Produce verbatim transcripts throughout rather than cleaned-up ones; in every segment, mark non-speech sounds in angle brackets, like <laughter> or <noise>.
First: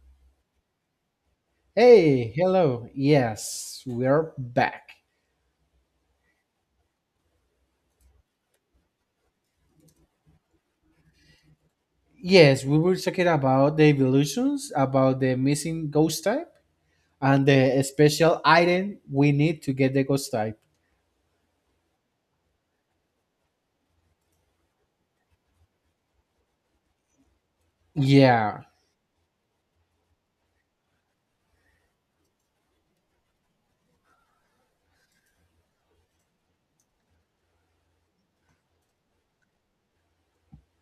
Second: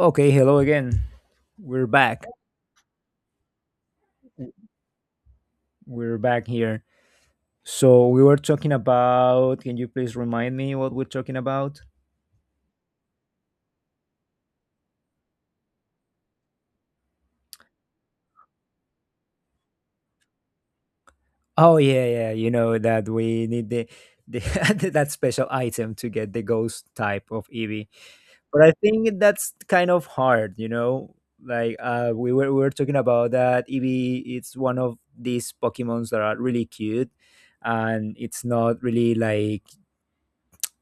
Okay, hello again. We're back. Hey, hello. Yes, we're back. We're back here. So we were talking about, can you please remind me what we're talking about? Yes, we were talking about the evolutions, about the missing ghost type, and the special item we need to get the ghost type. Oh yeah, yeah, you know that we need the, the <laughs> that special item to get the ghost type of Eevee. But Yeah, I think that's kind of hard, you know? Like uh we were we were talking about that Eevee, it's one of these Pokemons that are really cute, and it's not really like,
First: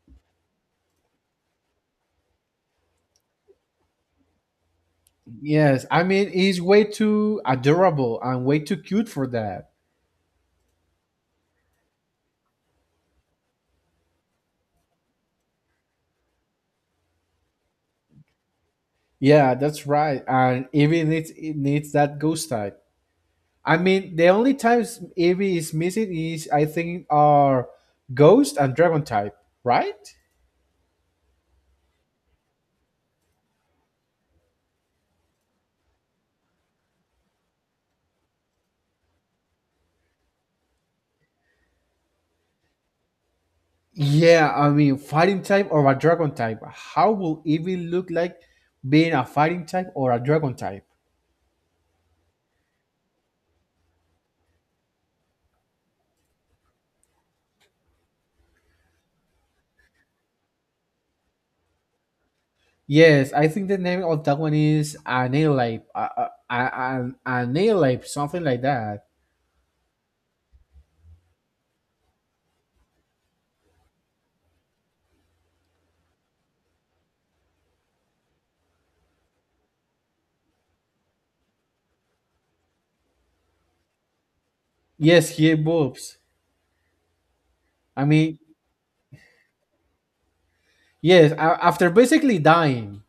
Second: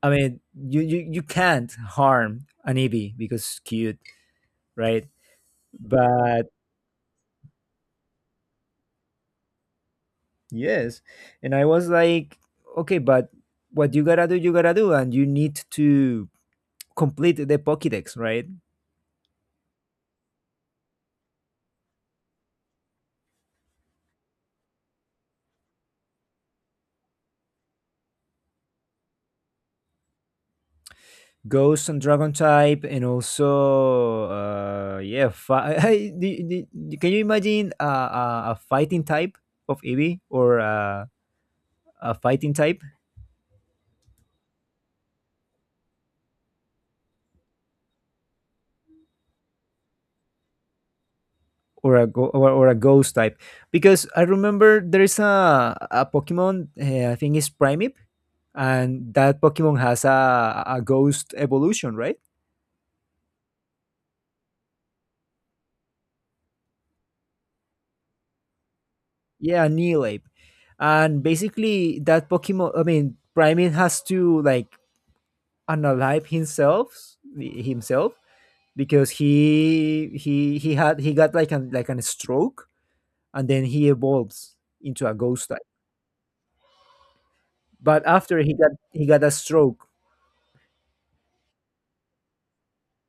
I mean, you, you you can't harm an Eevee because it's cute, right? yes. I mean, But it's way too adorable and way too cute for that. yes, and I was like, okay, but what you gotta do, you gotta do, and you need to complete the Pokédex, right? Yeah, that's right. And even it, it needs that ghost type. I mean, the only times Eevee is missing is, I think, are ghost and dragon type, right? Ghost and Dragon type, and also, uh, yeah, fi- <laughs> do- do- do- can you imagine a, a, a fighting type of Eevee, or a, a fighting type? Yeah, I mean, fighting type or a dragon type. How will Eevee look like being a fighting type or a dragon type? Or a go- or, or a ghost type, because I remember there's a a Pokemon, uh, I think it's Primip, and that Pokemon has a a ghost evolution, right? Yes, I think the name of that one is Analeep, uh, uh, an Analeep, something like that. Yeah, a ape, and basically that Pokemon, I mean primate, has to like unalive himself himself because he he he had he got like an like an stroke and then he evolves into a Yes, ghost he type, evolves. but I mean, after he got he got a stroke. yes, a- after basically dying.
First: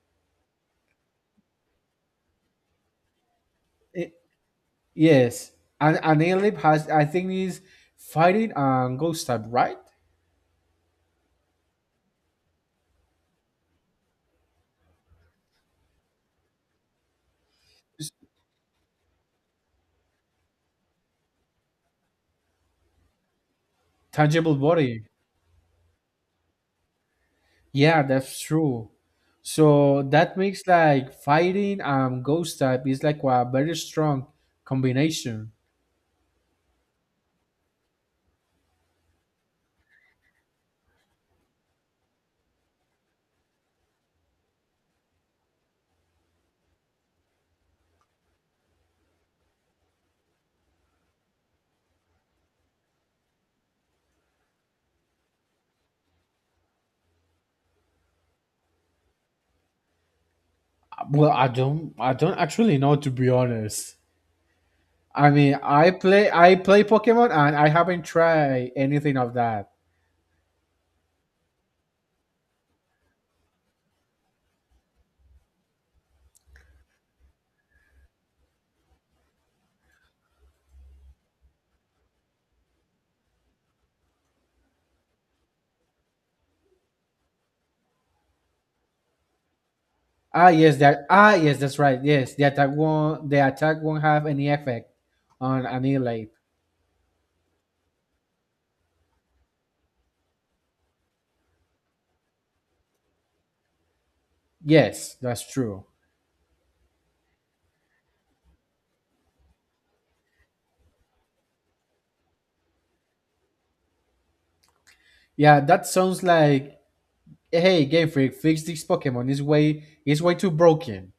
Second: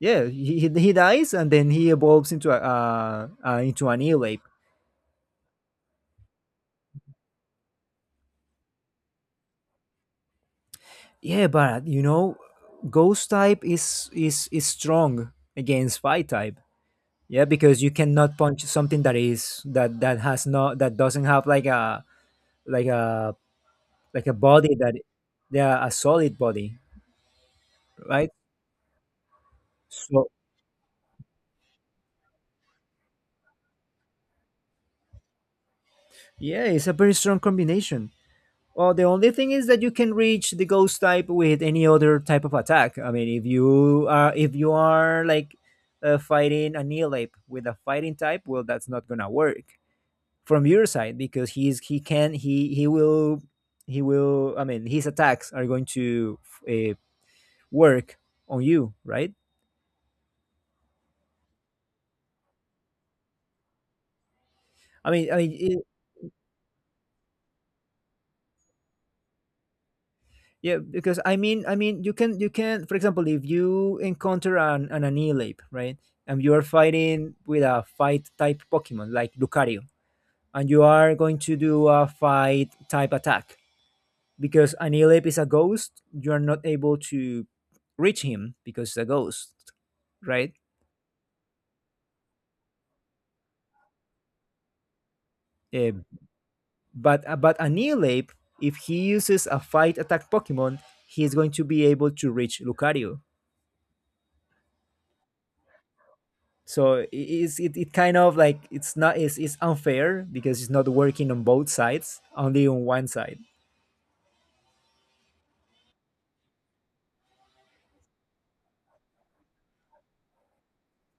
Yeah, he, he he dies and then he evolves into a uh, uh, into an I- eel ape. yes, an Analeep has, I think, is fighting and ghost type, right? Yeah, but you know, ghost type is is is strong against fight type. Yeah, because you cannot punch something that is that that has not that doesn't have like a like a like a Tangible body that, body. yeah, a solid body, Yeah, right? that's true. So So that makes like fighting and ghost type is like a very strong combination. yeah, it's a very strong combination. Well, the only thing is that you can reach the ghost type with any other type of attack. I mean, if you are if you are like, uh, fighting a Neolape with a fighting type, well, that's not gonna work from your side because he's he can he he will he will. I mean, his attacks are going to, uh, work on you, right? Well, I don't I don't actually know, to be honest. I I mean, I mean, mean, I play I play Pokemon and I haven't tried anything of that. Yeah, because I mean, I mean, you can, you can, for example, if you encounter an, an Anihilape, right, and you are fighting with a fight type Pokemon like Lucario, and you are going to do a fight type attack, because Anihilape is a ghost, you are not able to reach him because it's a ghost, Ah, right? yes, that ah yes, that's right. Yes, the attack won't the attack won't have any effect on Uh, annihilate. but uh, but Anihilape, if he uses a fight attack Pokemon, he is going to be able to reach Lucario. Yes, that's true. So it's it, it kind of like, it's not it's, it's unfair because it's not working on both sides, only on one side. Yeah, that sounds like hey Game Freak, fix this Pokemon. It's way it's way too broken.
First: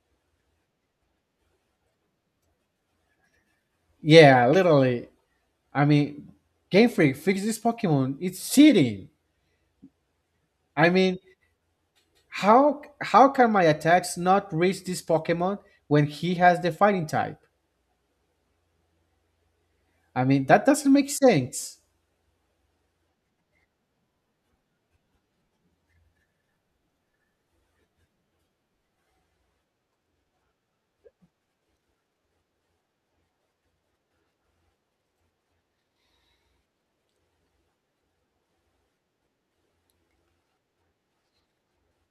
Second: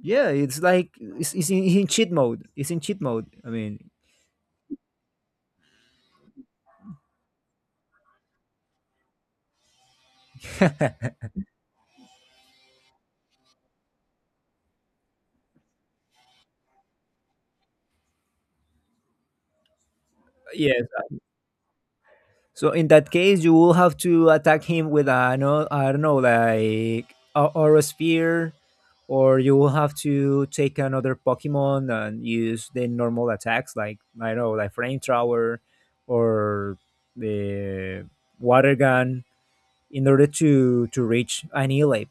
Yeah, it's like, it's, it's in, in cheat mode, it's in cheat mode, I mean. Yeah, literally. I mean, Game Freak, fix this Pokemon. It's cheating. I mean, <laughs> how how can my attacks not reach this Pokemon when he has the fighting type? I mean, that Yes, doesn't make sense. so in that case you will have to attack him with a, no, I don't know, like a, or a spear, or you will have to take another Pokemon and use the normal attacks, like I don't know, like flame thrower or the water gun in order to to reach annihilate.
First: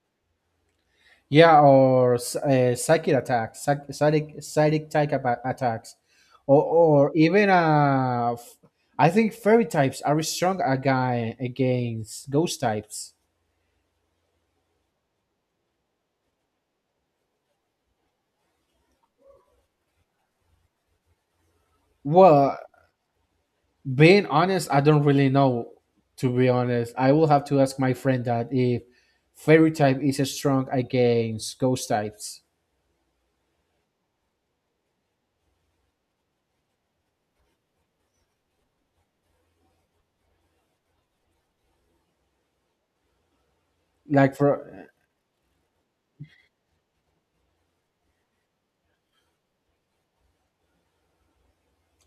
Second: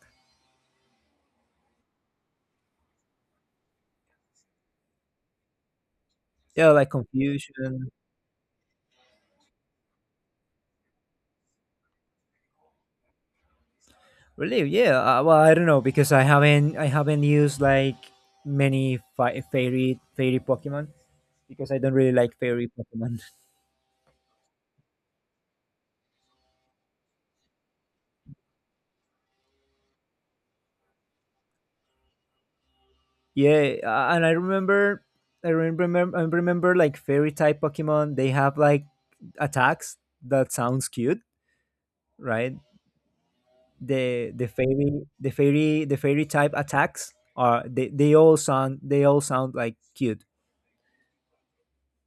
Yeah, or s- uh, psychic attacks, psych- psychic psychic type aba- attacks, or Yeah, like or even confusion, uh, f- I think fairy types are strong aga- against ghost types. relief. Yeah, uh, well, I don't know because I haven't I haven't used like many fi- fairy fairy Pokemon because I don't really like Well, fairy Pokemon. <laughs> being honest, I don't really know. To be honest, I will have to ask my friend that if fairy type is strong against ghost types. Yeah, uh, and I remember, I remember, I remember like fairy type Pokemon. They have like attacks that sounds cute, right? The Like the for fairy the fairy the fairy type attacks are, they, they all sound, they all sound like cute.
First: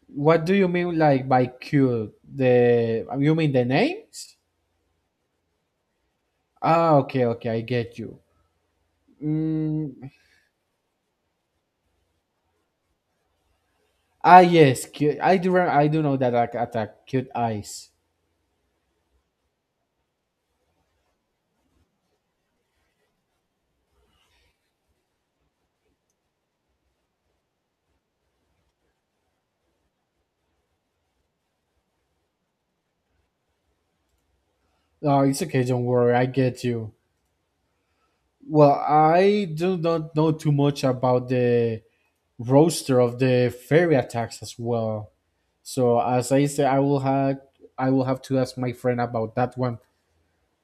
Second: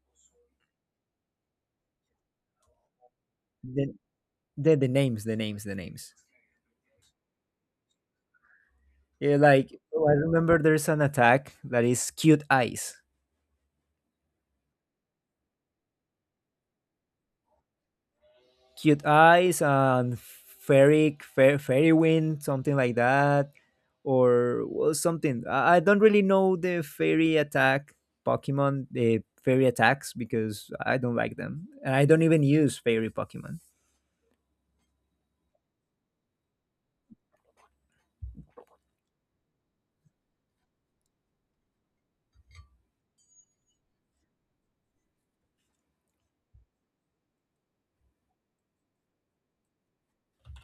what do you mean like by cute? The You mean the Then names? the the names, the names, the names. Ah, okay, okay, I get you. Yeah, like, oh, Mm, I remember there's an attack that is cute eyes, ah, yes, cute. I do. re- I do know that I attack cute eyes. cute eyes, and fairy fair, fairy wind, something like that, or, well, something. I, I don't really know the fairy attack Pokemon, the fairy attacks, because I don't like them, and I don't even use fairy Pokemon. Oh, it's okay. Don't worry. I get you. Well, I do not know too much about the roster of the fairy attacks as well. So as I said, I will have I will have to ask my friend about that one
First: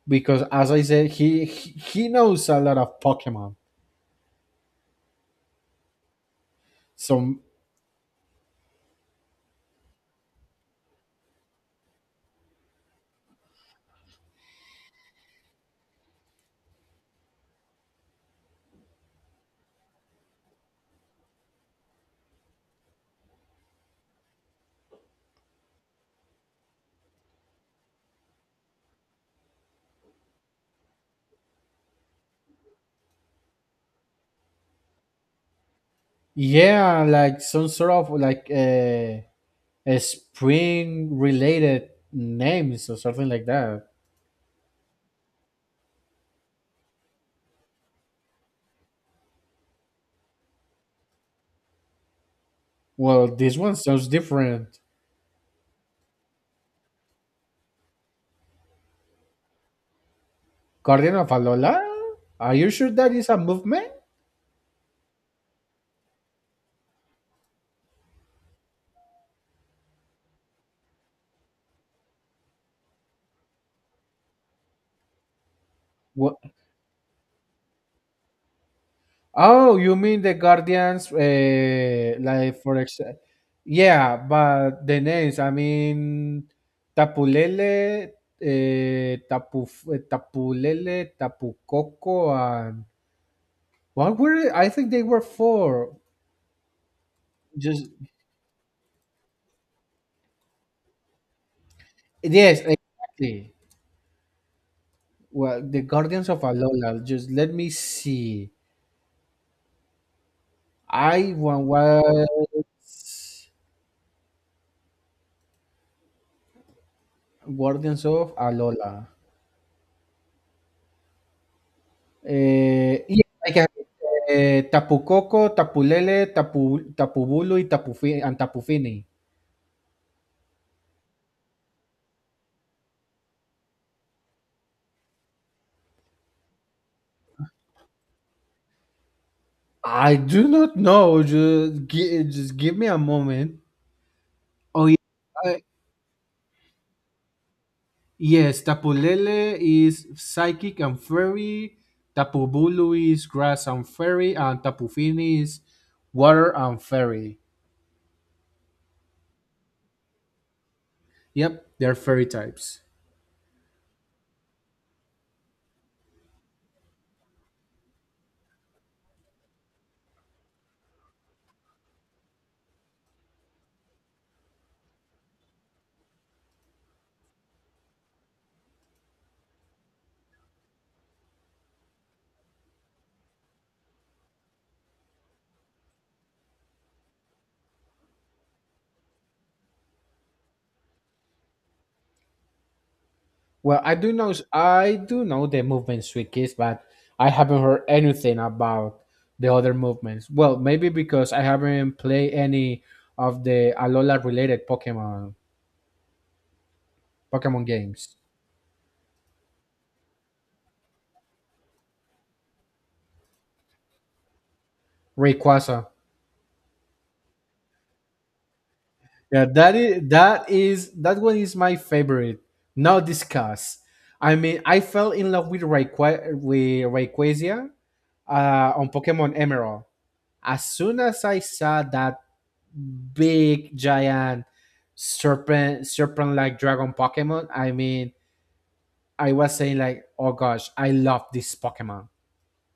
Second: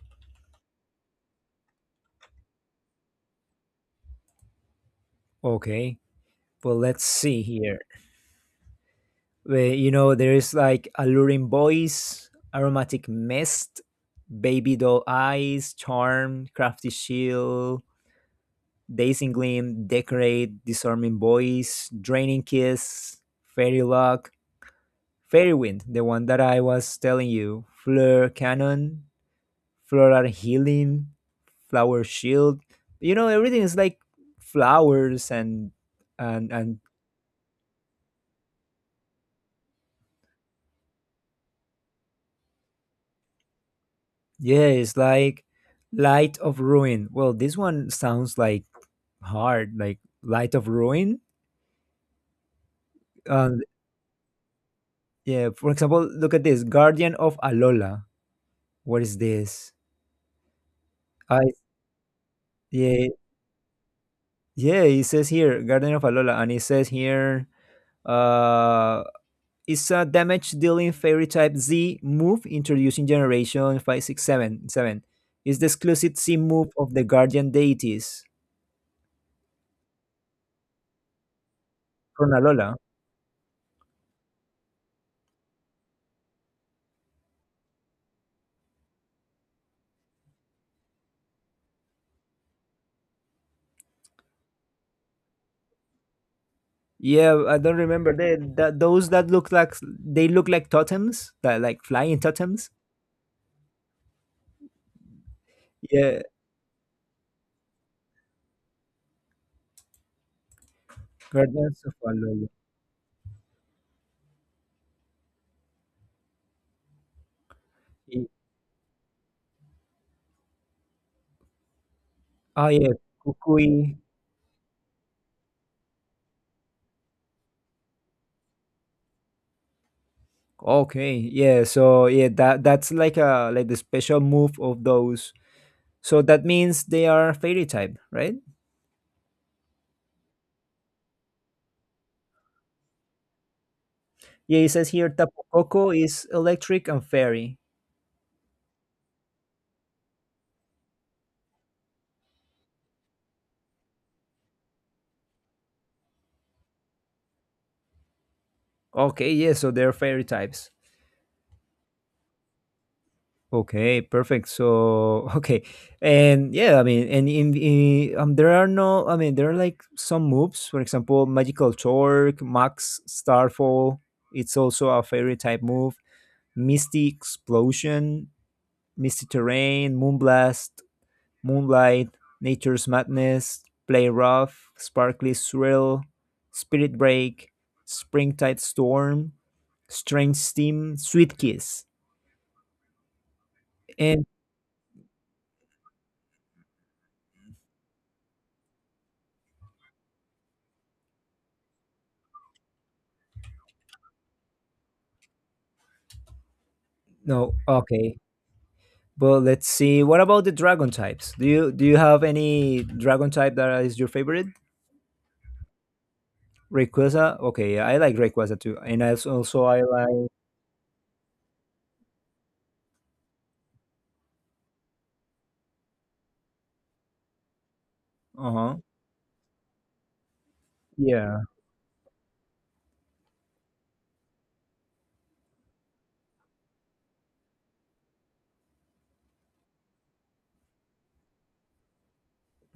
because as I said, he he he knows a lot of Pokemon. Okay, well, let's So see here. Where, you know, there is like alluring voice, aromatic mist, baby doll eyes, charm, crafty shield, dazing gleam, decorate, disarming voice, draining kiss, fairy lock, fairy wind, the one that I was telling you, fleur cannon, floral healing, flower shield. You know, everything is like flowers, and, and and yeah, like some sort of like a, a spring related names or something like that. Yeah, it's like Light of Ruin. Well, this one sounds like hard, like Light of Ruin. Well, this Um, one sounds different. yeah, for example, look at this, Guardian of Alola. What is this? Guardian of I, Alola? Are you sure yeah, that is a movement? yeah, it says here Guardian of Alola, and it says here, uh it's a damage dealing fairy type Z move introducing generation five six seven seven. It's the exclusive What? Z move of the guardian deities Oh, you mean the Guardians? Uh, from Like Alola. for example, yeah, but the names. I mean, Tapulele, uh, Tapu, eh, Tapulele, Tapu Coco, and what were? I think they were four. Yeah, I don't Just remember. They, that, those that look like, they look like totems, that, like flying Yes, totems. exactly. Well, the Yeah, Guardians of Alola. Just let me see. I one Guardians of was Valhalla. Guardians Y- of Alola. Oh yeah, Eh, y hay que Kukui. eh, Tapucoco, Tapulele, Tapu, Tapubulu y Tapufi, and Tapufini. Okay, yeah. So yeah, that, that's like a, like the special move of those. So that means they are fairy type, right? I do not know. Just, gi- just give me a moment. Yeah, it Oh, says yeah. here Tapu uh, Koko is electric and fairy. yes. Tapulele is psychic and fairy. Tapubulu is grass and fairy. And Tapufini is water and fairy. Okay, yeah. So they're fairy types. Yep, they're fairy types. Okay, perfect. So, <laughs> okay, and yeah, I mean, and in, in um, there are no, I mean, there are like some moves. For example, Magical Torque, Max Starfall. It's also a fairy type move. Misty Explosion, Misty Terrain, Moonblast, Moonlight, Nature's Madness, Play Rough, Sparkly Swirl, Spirit Break, Springtide Storm, Strange Steam, Sweet Kiss, Well, I do and know I do know the movement Swikis, but I haven't heard anything about the other movements. Well, maybe because I haven't played any of the Alola related Pokemon no, Pokemon games. okay. But let's see. What about the dragon types? Do you do you have any dragon type that is your favorite? Rayquaza. Rayquaza. Okay, yeah, I like Rayquaza too, and I also, Yeah, also that I is like. that is that one is my favorite. Now discuss. I mean, I fell in love with Rayqua with Rayquaza Uh uh, huh. on Pokemon Emerald. As soon as Yeah. I <laughs> saw that big giant serpent serpent like dragon Pokemon. I mean, I was saying like, oh gosh, I love this Pokemon.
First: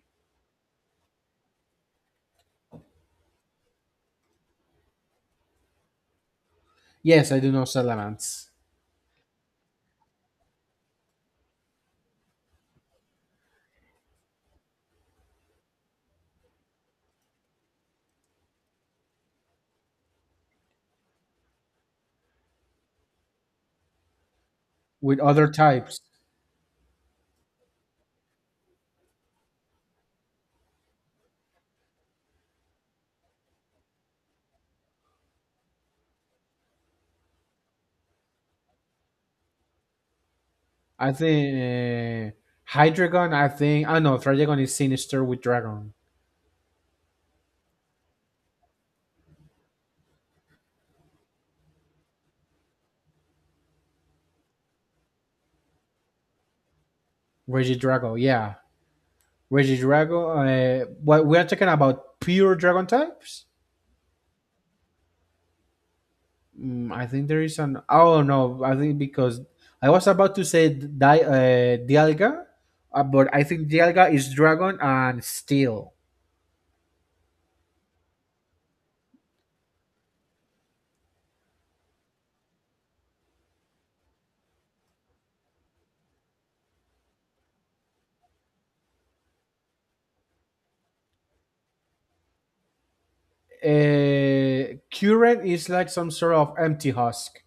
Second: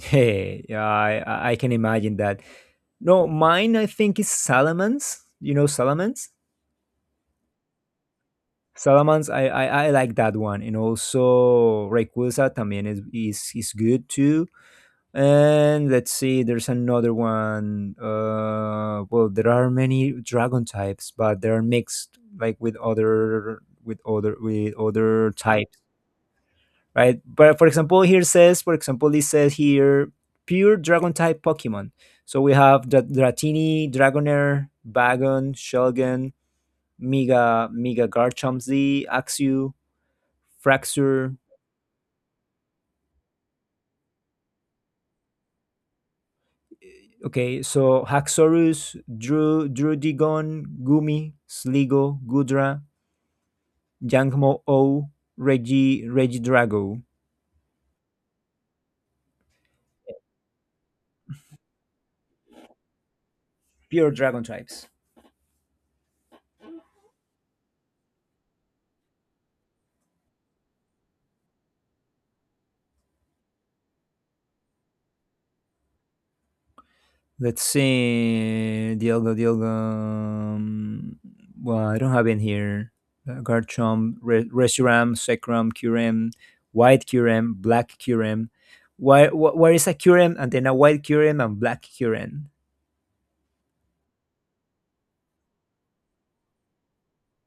Hey, yeah, I I I can imagine that. No, mine I think is Salamence. You know Salamence? Yes, I do know Salamence Salamence, I, I I like that one, and also Rayquaza también is is is good too. And let's see, there's another one. Uh, well, there are many dragon types, but they're mixed like with other, with other with with other other types, types. right? But for example, here says, for example, it says here pure dragon type Pokemon. So we have the Dratini, Dragonair, Bagon, Shelgon, Mega Mega Garchomp, Axew, I Fraxure. think uh, Hydreigon. I think I know Trigon is sinister with Dragon. Okay, so Haxorus, Dru Drudigon, Gumi, Sligo, Gudra, Yangmo O, Regi Regidrago. Regidrago, yeah, Regidrago. Uh, what we are talking about? Pure Dragon types. Pure dragon types. Mm, I think there is an. Oh no, I think because I was about to say di- uh, Dialga, uh, but I think Dialga is dragon and steel. Let's see. Dialga. Dialga. um, Well, I don't have in here. Uh, Garchomp, Re- Reshiram, Sekram, Kyurem, White Kyurem, Black Kyurem. Why, wh- where is a Kyurem and then a White Kyurem and Black Kyurem? Uh, Kuren is like some sort of empty husk.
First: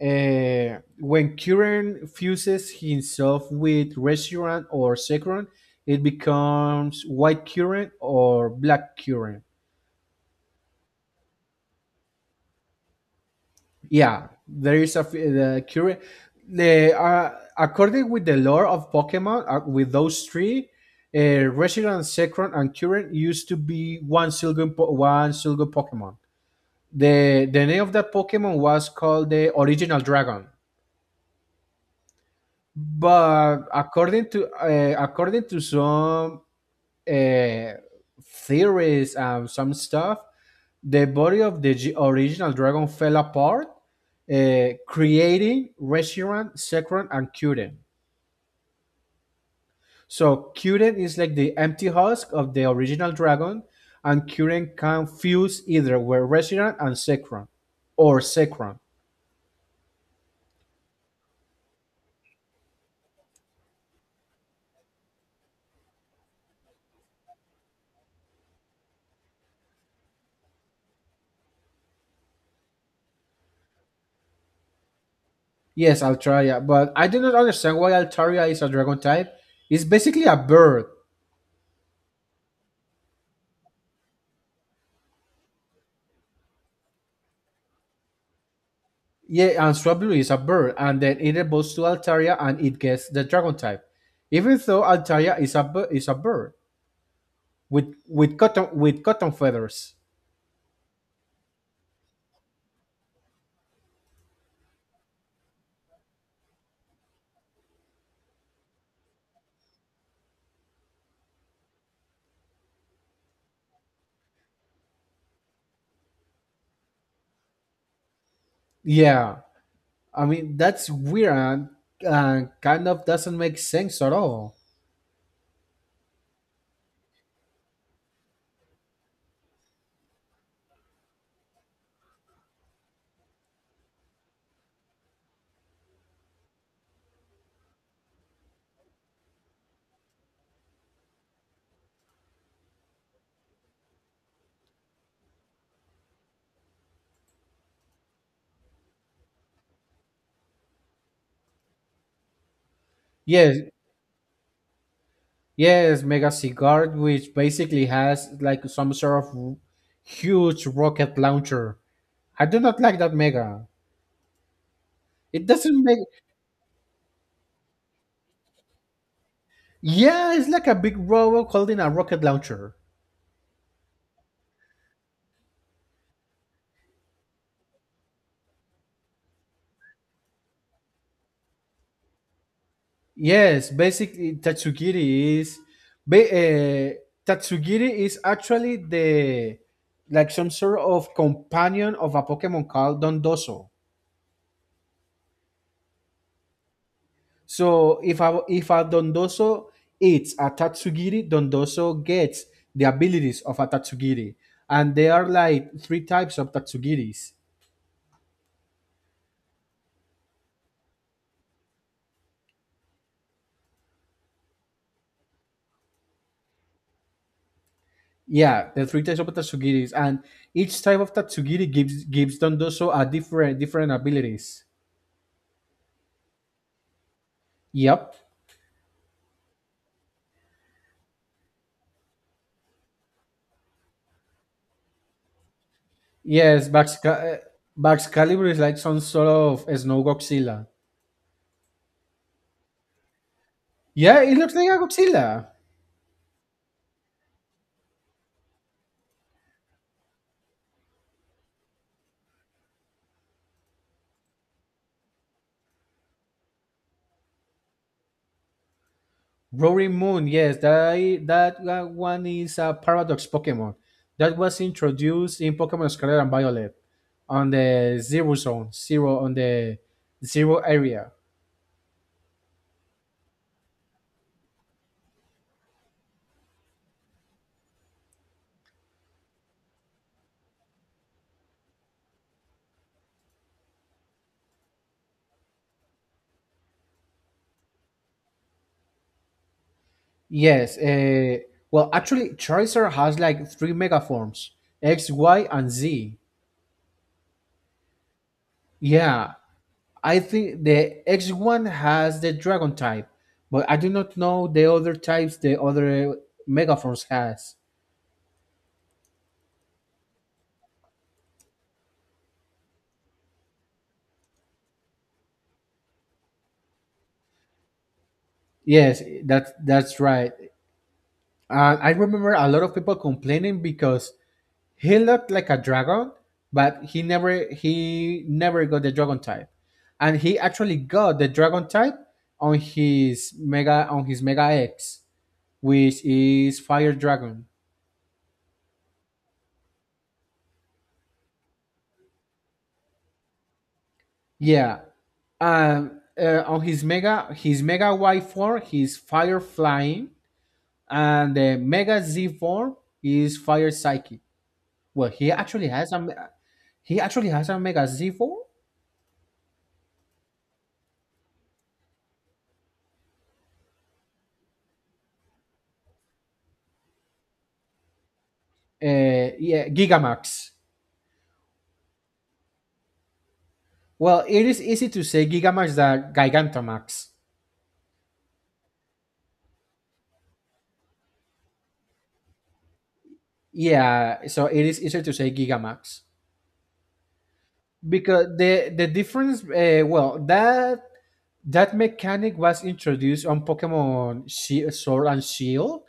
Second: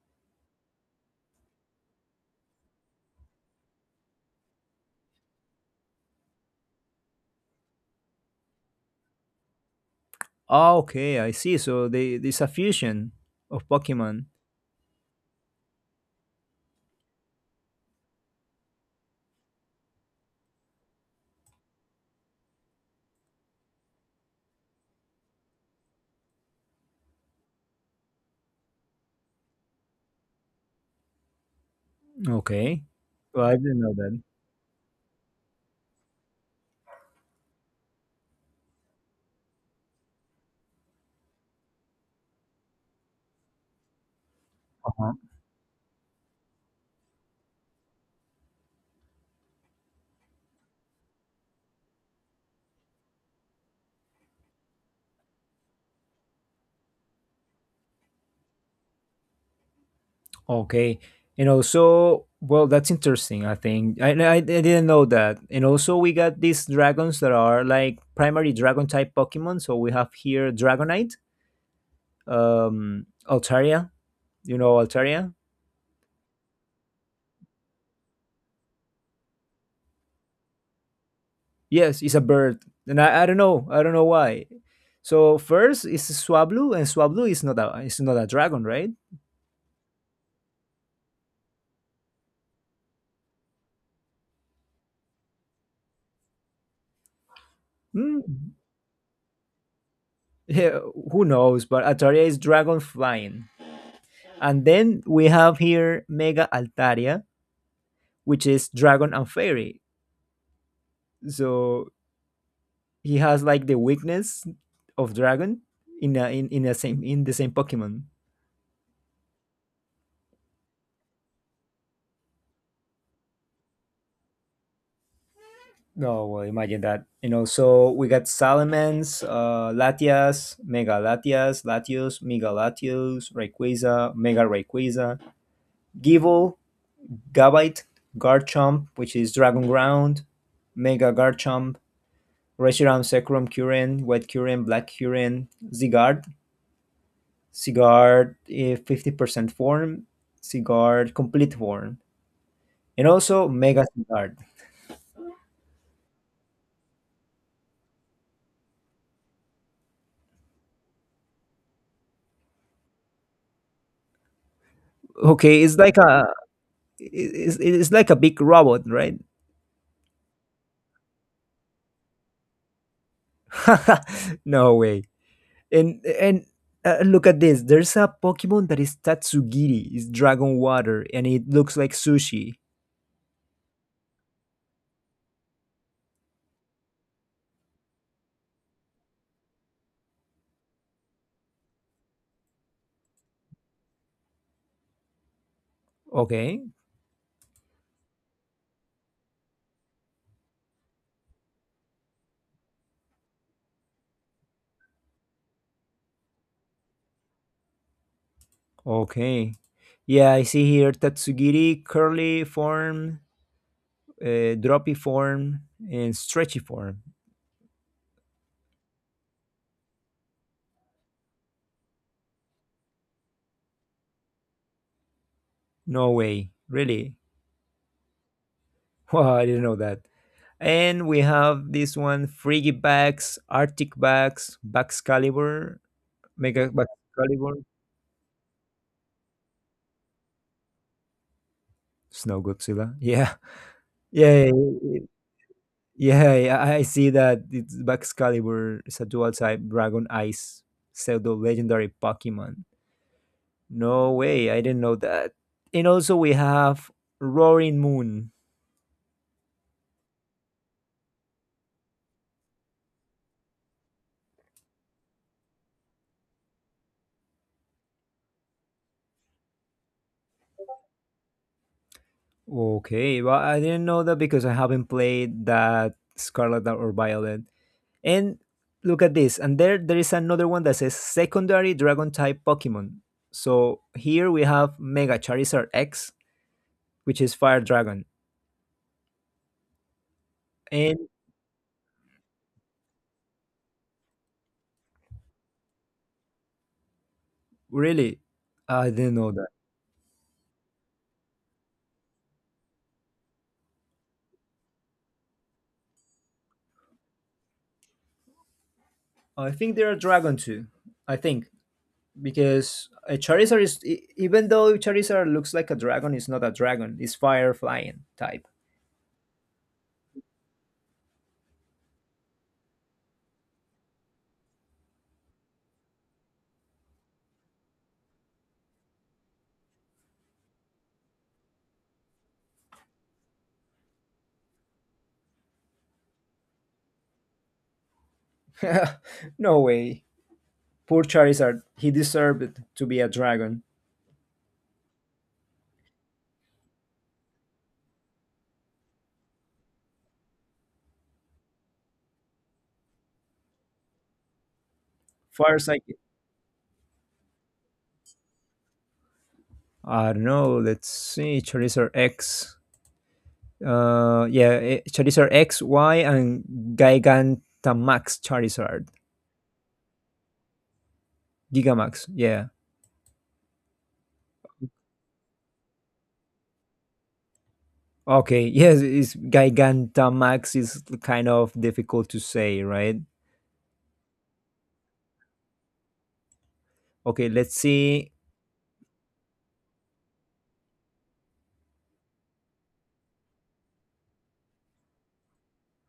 Uh, when Kuren fuses himself with Reshiram or Sekron, it becomes white Kuren or black Kuren. Oh, okay, I see. So they, there's a fusion of Pokemon. Yeah, there is a f- the curi- the uh, according with the lore of Pokemon, uh, with those three, uh, Reshiram, Zekrom, and Current used to be one single po- one single Pokemon. the The name of that Pokemon was called the Original Dragon, Okay. Well, I but didn't know that. according to uh, according to some uh, theories and some stuff, the body of the g- original dragon fell apart, uh, Uh-huh. creating Reshiram, Sekron, and Kyuden. So Kyuden is like the empty husk of the original dragon, and Kyuden can fuse either with Reshiram and Sekron, or Sekron. Okay. And also, well, that's interesting, I think. I, I, I didn't know that. And also, we got these dragons that are like primary dragon type Pokemon. So we have here Dragonite, um, Altaria. You know Altaria? Yes, Altaria, but I do not understand why Altaria is a dragon type. It's basically a bird. Yes, it's a bird. And I, I don't know. I don't know why. So first is Swablu, and Swablu is not a, is not a dragon, right? Yeah, and Swablu is a bird, and then it evolves to Altaria and it gets the dragon type. Even though Altaria is a bu- is a bird, with Hmm. with cotton with cotton feathers. Yeah, who knows? But Altaria is dragon flying. And then we have here Mega Altaria, which is dragon and fairy. So he has like the weakness of dragon in a, in in the same in the same Pokemon. Yeah, I mean that's weird, and, and kind of doesn't make sense at all. No, well, imagine that. You know, so we got Salamence, uh, Latias, Mega Latias, Latios, Mega Latios, Rayquaza, Mega Rayquaza, Gible, Gabite, Garchomp, which is Dragon Ground, Mega Garchomp, Reshiram sacrum curen, white curen, black curen, zigard, zigard eh, fifty percent form, zigard complete form, and also Yes, mega zigard. yes, mega cigar, which basically has like some sort of huge rocket launcher. I do not like that mega. It Okay, it's doesn't like make. a, it's, it's like a big robot, right? Yeah, it's like a big robot holding a rocket launcher. <laughs> No way. And and uh, look at this. There's a Pokemon that is Tatsugiri. It's dragon water, and it looks like sushi. Yes, basically tatsugiri is ba- uh, tatsugiri is actually the like some sort of companion of a Pokemon called Dondozo. Okay, So if a if a Dondozo eats a tatsugiri, Dondozo gets the abilities of a tatsugiri, and there are like three types of tatsugiris. okay. Yeah, I see here Tatsugiri curly form, uh, droppy form, and stretchy form. Yeah, the three types of tatsugiris, and each type of tatsugiri gives gives Dondozo a different different abilities. No way, really. <laughs> Yep. Wow, I didn't know that. And we have this one: Friggy bags, Arctic bags, Baxcalibur, Yes, Mega Bax, uh, Baxcalibur, Bax is like some sort of a snow Godzilla. Snow Godzilla. Yeah, <laughs> Yeah, it yeah, yeah, looks like a Godzilla. yeah, yeah, yeah, I see that it's Baxcalibur. It's a dual type Dragon Ice pseudo legendary Pokemon. No way, I didn't know that. And also we have Roaring Moon. Rory Moon, yes, that, that that one is a Paradox Pokemon that was introduced in Pokemon Scarlet and Violet on the Zero Zone, Zero on the Zero area. Okay, well, I didn't know that because I haven't played that Scarlet or Violet. And look at this, and there there is another one that says secondary Dragon type Pokemon. So here we have Mega Charizard X, which is Fire Dragon. Yes, And uh, well, actually, Charizard has like three mega forms X, Y, and Z. really, I didn't know Yeah, that. I think the X one has the dragon type, but I do not know the other types the other Megaforce has. I think they are Dragon too. I think, because a Charizard is, e- even though Charizard looks like a dragon, it's not a dragon. It's fire flying type. Yes, that that's right. And I remember a lot of people complaining because he looked like a dragon, but he never he never got the dragon type. And he actually got the dragon type on his mega on his Mega X, which is Fire Dragon. <laughs> No way. Poor Charizard, he deserved to be a dragon. Yeah. Um, uh, on his Mega, his Mega Y four, he's Fire Flying, and the Mega Z four is Fire Psychic. Well, he Fire actually has Psychic. a me- he actually has a Mega Z four. Uh, I don't know. Let's see. Charizard X. Uh, yeah, eh, Charizard X, Y, and Gigantamax Charizard. Yeah, Gigamax. Gigamax. Yeah. Well, it is easy to say Gigamax than Gigantamax. Okay. <laughs> Yes, it's Gigantamax is kind of difficult to say, right? Yeah, so it is easier to say Gigamax Okay. Let's see. because the the difference. Uh, well, that that mechanic was introduced on Pokemon Shi Sword and Shield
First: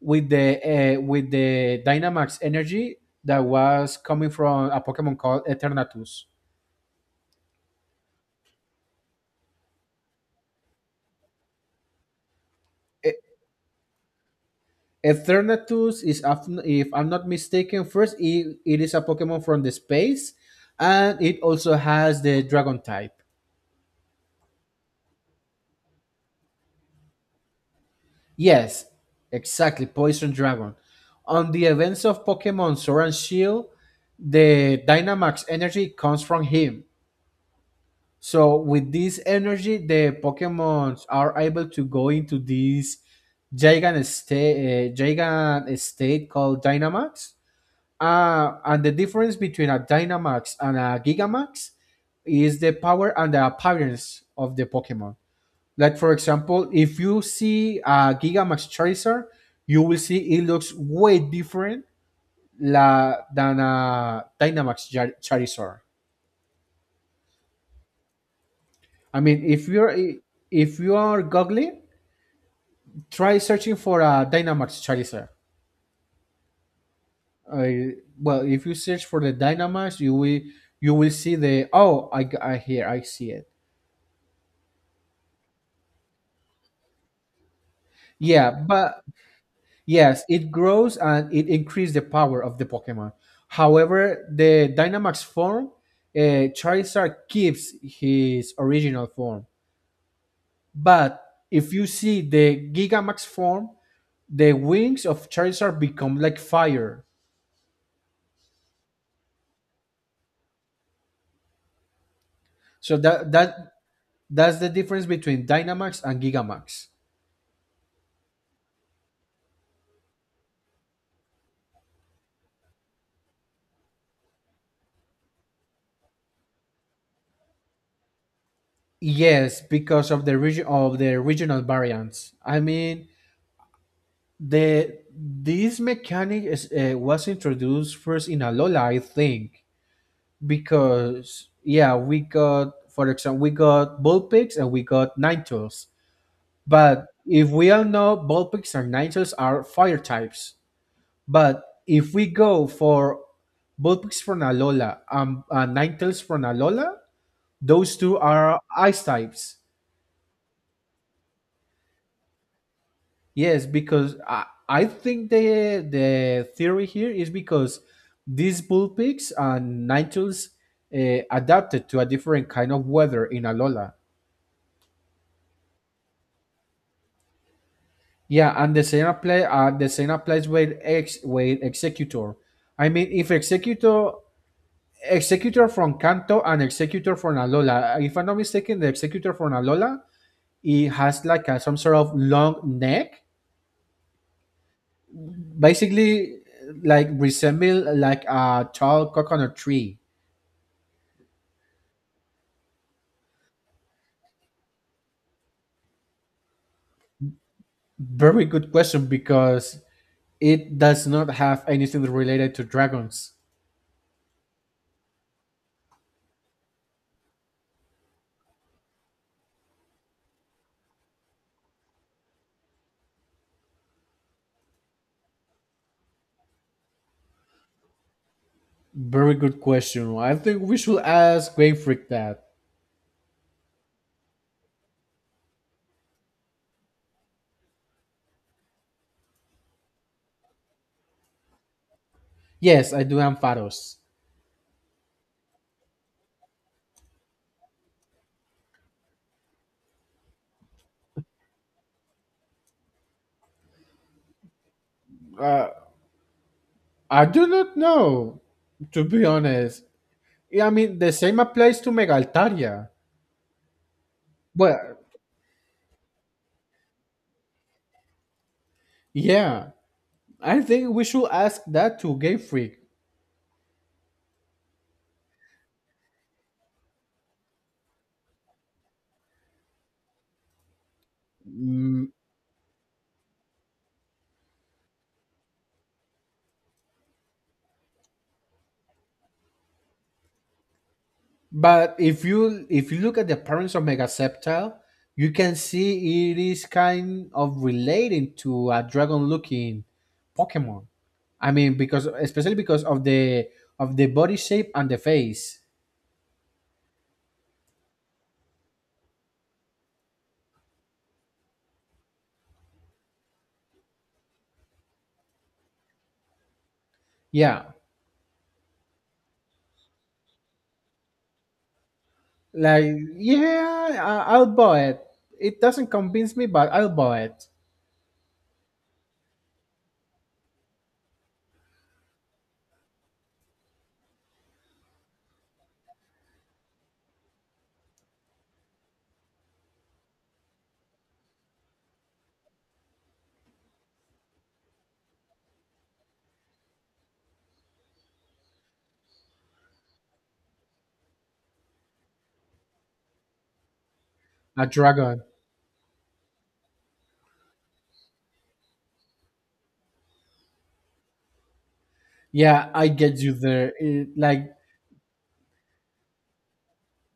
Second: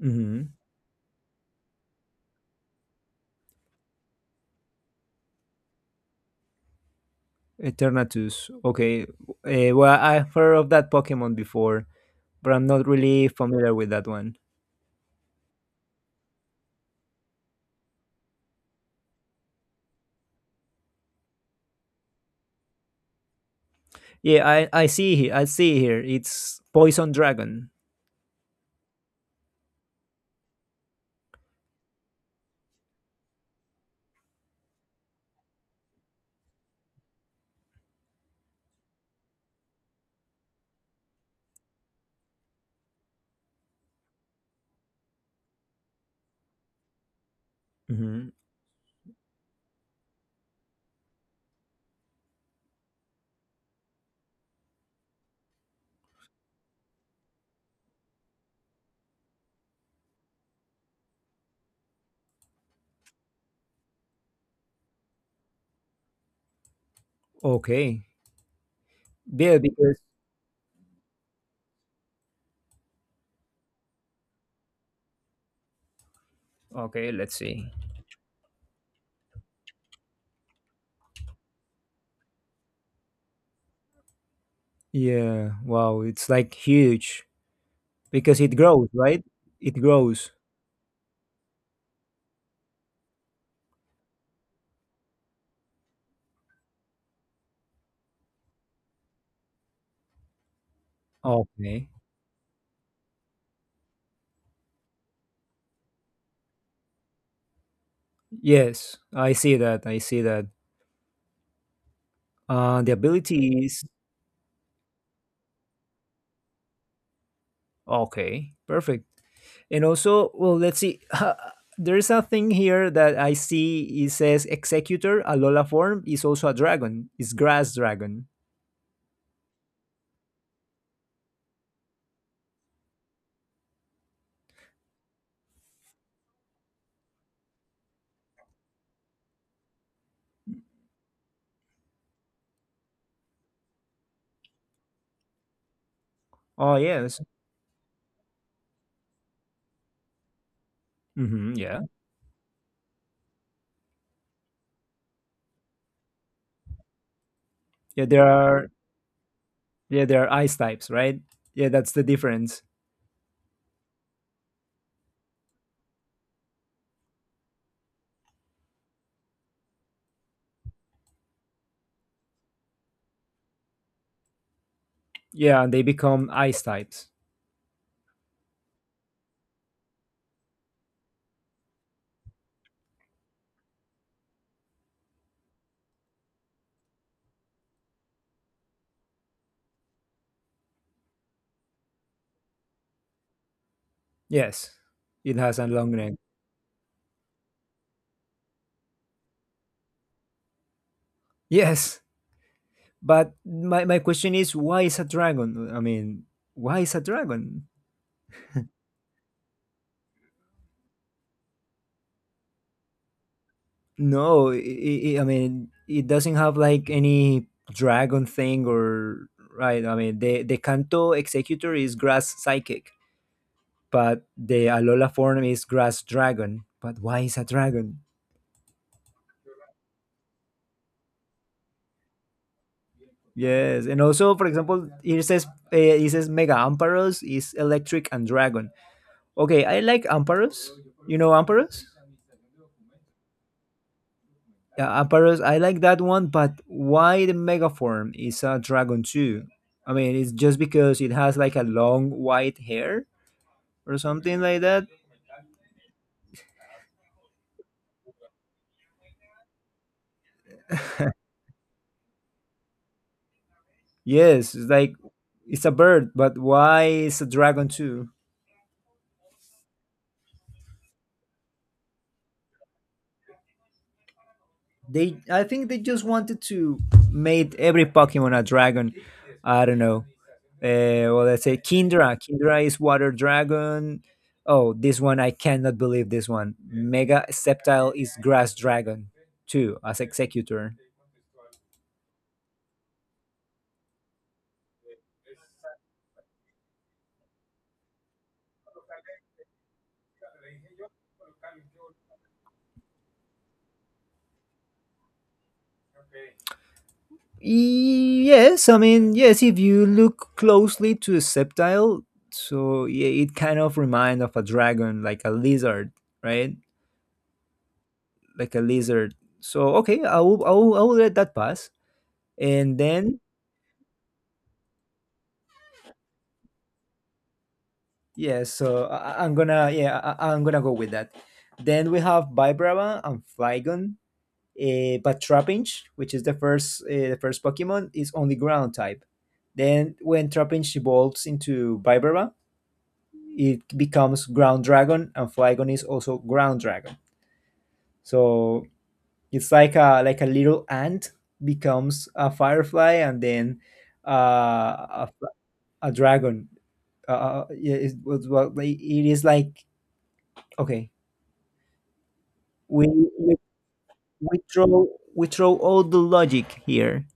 with Mm-hmm. the uh, with the Dynamax energy that was coming from a Pokemon called Eternatus. Eternatus. Okay. Eh, well, I've heard of that Pokemon before, but I'm not E- really familiar with that one. Eternatus is, af- if I'm not mistaken, first it, it is a Pokemon from the space, and it also has the Dragon type. Yeah, I, I see here. I see here. It's Poison Dragon. Yes, exactly, Poison Dragon. On the events of Pokemon Sword and Shield, the Dynamax energy comes from him. So with this energy, the Pokemons are able to go into this gigant state, uh, gigant state called Dynamax. Hmm. Uh, and the difference between a Dynamax and a Gigamax is the power and the appearance of the Pokemon. Like for example, if you see a Gigamax Charizard, you will see it looks way different la, than a Dynamax Char- Charizard. Okay. I mean, Yeah, if you're because, if you are googling. Try searching for a Dynamax Charizard. okay, let's see. Uh, well, if you search for the Dynamax, you will you will see the oh, I, g- I here I see it. Yeah, wow, it's like huge because Yeah, it grows, but right? It yes, grows. it grows and it increases the power of the Pokemon. However, the Dynamax form, uh, Charizard keeps his original form. But if you Okay. see the Gigamax form, the wings of Charizard become like fire. Yes, I see that. I see that. Uh, the So that ability that is, that's the difference between Dynamax and Gigamax. okay, perfect. And also, well, let's see. <laughs> There's a thing here that I see. It says Executor, a Lola form, is also a dragon. It's grass dragon. Yes, because of the region of the regional variants. I mean, the this mechanic is, uh, was introduced first in Alola, I think, because yeah, we got for example we got Bullpix and we got Ninetales. Oh But yes. if we all know Bullpix and Ninetales are fire types, Mm-hmm, but yeah. if we go for Bullpix from Alola and, and Ninetales from Alola, those Yeah, two there are are, ice types. yeah, there are ice types, right? Yeah, that's the difference. Yes, because I, I think the the theory here is because these bull pigs and nightjars uh, adapted to a different kind of weather in Alola. Yeah, and they become ice types. Yeah, and the same apply uh, the same applies with ex with executor. I mean, if executor executor from Kanto and executor from Alola, if I'm not mistaken, the executor from Alola it has like a, some sort of long neck, Yes. It has a long neck. basically like resemble like a tall coconut tree. Yes. But my, my question is, why is a dragon? I mean, why is a dragon? Very good question because it does not have anything related to dragons. No, i i I mean, it doesn't have like any dragon thing, or right. I mean, the the Kanto executor is grass psychic, but the Alola form is grass dragon. But why is a dragon? Very good question. I think we should ask Game Freak that. Yes, and also, for example, here says, uh, it says Mega Amparos is Electric and Dragon. Okay, I like Amparos. You know Amparos? Yes, I do am Pharos. Yeah, Amparos. I like that one, but why the Mega form is a dragon too? I mean, it's just because it has like a long white hair or something like that. I do not know, to be honest. Yeah, I mean, the same applies to Megaltaria. Yes, it's like, But it's a bird, but why is a dragon too? yeah, I think we should ask that to Game Freak. They, I think they just wanted to made every Pokemon a dragon. I don't know. Uh, well, let's say Kindra. Kindra is water dragon. Oh, this one, I cannot believe this one. Mega Sceptile is grass dragon, too, as executor. But if you if you look at the appearance of Megaceptile, you can see it is kind of relating to a dragon-looking Pokemon. I mean, because especially because of the of the body shape and the face. Yes, I mean, yes. If you look closely to a Sceptile, so yeah, it kind of reminds of a dragon, like a lizard, right? Yeah, Like a lizard. So okay, I will, I will, I will let that pass. And like then, yeah, I, I'll buy it. It doesn't convince me, but I'll buy it. yeah, so I, I- I'm gonna yeah I, I- I'm gonna go with that. Then we have Vibrava and Flygon. Uh, but Trapinch, which is the first, uh, the first Pokemon, is only ground type. Then when Trapinch evolves into Vibrava it becomes ground dragon, and Flygon is also ground dragon. So it's like a, like a little ant becomes a firefly, and then A uh, a dragon. a dragon. Uh, uh, yeah, it was, well, like, it is like, okay. Yeah, We, I get you we there. It, we like, throw we throw all the logic here.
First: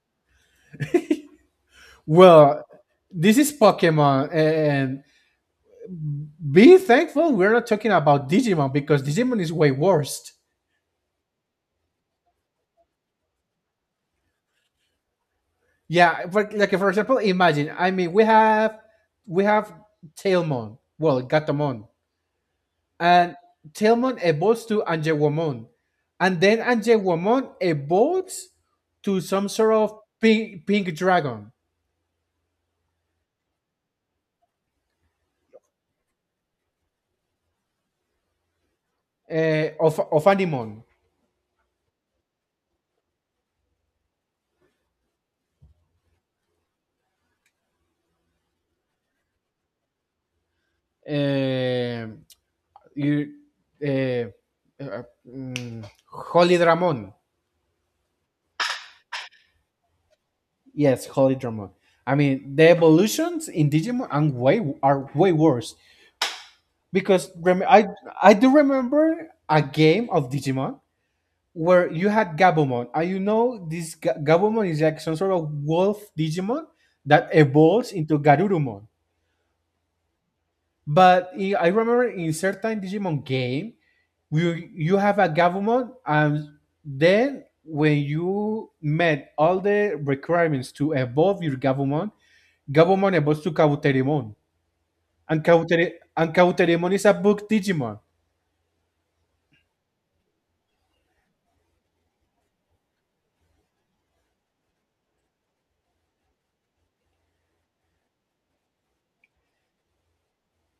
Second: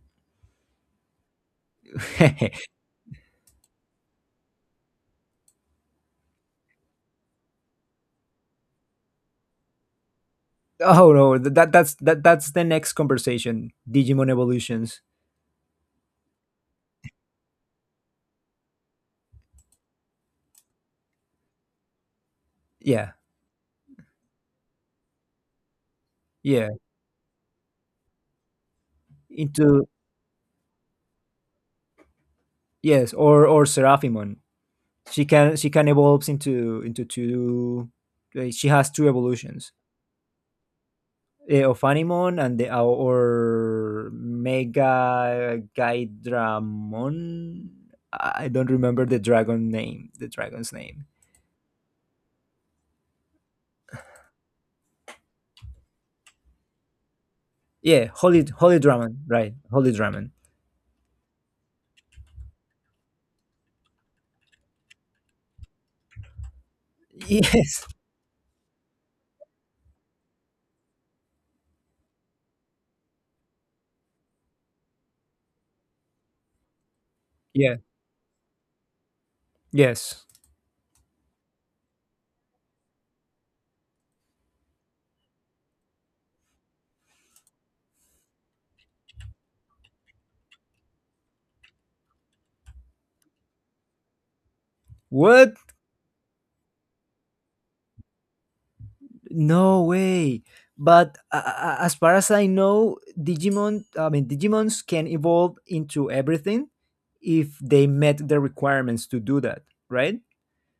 well, <laughs> this is Pokemon, and be thankful we're not talking about Digimon because Digimon is way worse. Oh no, th- that that's that that's the next conversation. Digimon evolutions. Yeah, but like for example, imagine. I mean, we have we have Tailmon, well, Gatomon, Yeah, and Tailmon evolves to Anjewomon, and then yeah. Anjewomon evolves to some sort Into, of pink pink dragon yes, or or Seraphimon. She can she can evolve into into two. Like, she has two uh, evolutions. of of Animon. Eh, of Animon, and the, uh, or Mega Gaidramon. I I don't remember the dragon name, the dragon's name. Um you, uh, uh, mm, Holy Dramon. Yeah, Holy Holy Dramon, right? Holy Dramon. Yes, Holy Drama. I mean, the evolutions in Digimon are way are way worse <laughs> because rem- I Yes. I do remember a game of Digimon where you had Gabumon, and you know this Ga- Gabumon is like some sort of wolf Digimon that Yeah. evolves into Garurumon. Yes. But I I remember in certain Digimon game, you you have a Gabumon, and then when you met all the requirements to evolve your Gabumon, Gabumon about to Kabuterimon. And, What? Kabuteri- and Kabuterimon is a book Digimon. No way. But uh, uh, as far as I know, Digimon, I mean, Digimons can evolve into everything if they met the requirements to do that, right?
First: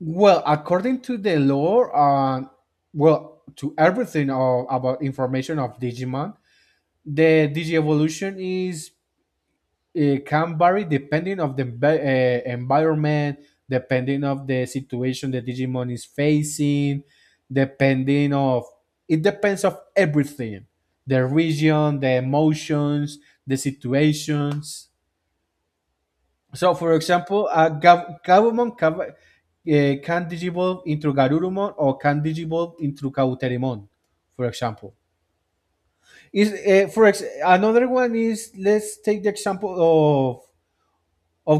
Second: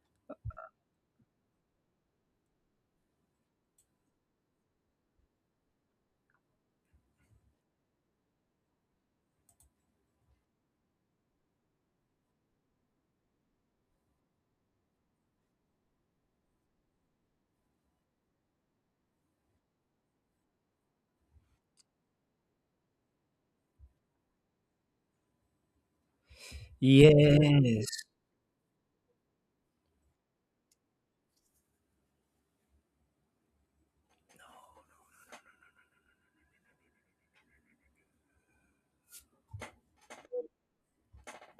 Well, according to the lore, uh, well, to everything uh, about information of Digimon, the Digievolution is uh, can vary depending of the envi- uh, environment, depending of the situation the Digimon is facing, depending of it depends of everything, the region, the emotions, the situations. So, for example, uh, Yes. Gav- Gabumon Cav- eh, can digivolve into Garurumon or can digivolve into Kauterimon, for example. Is eh, for ex- Another one is, let's take the example of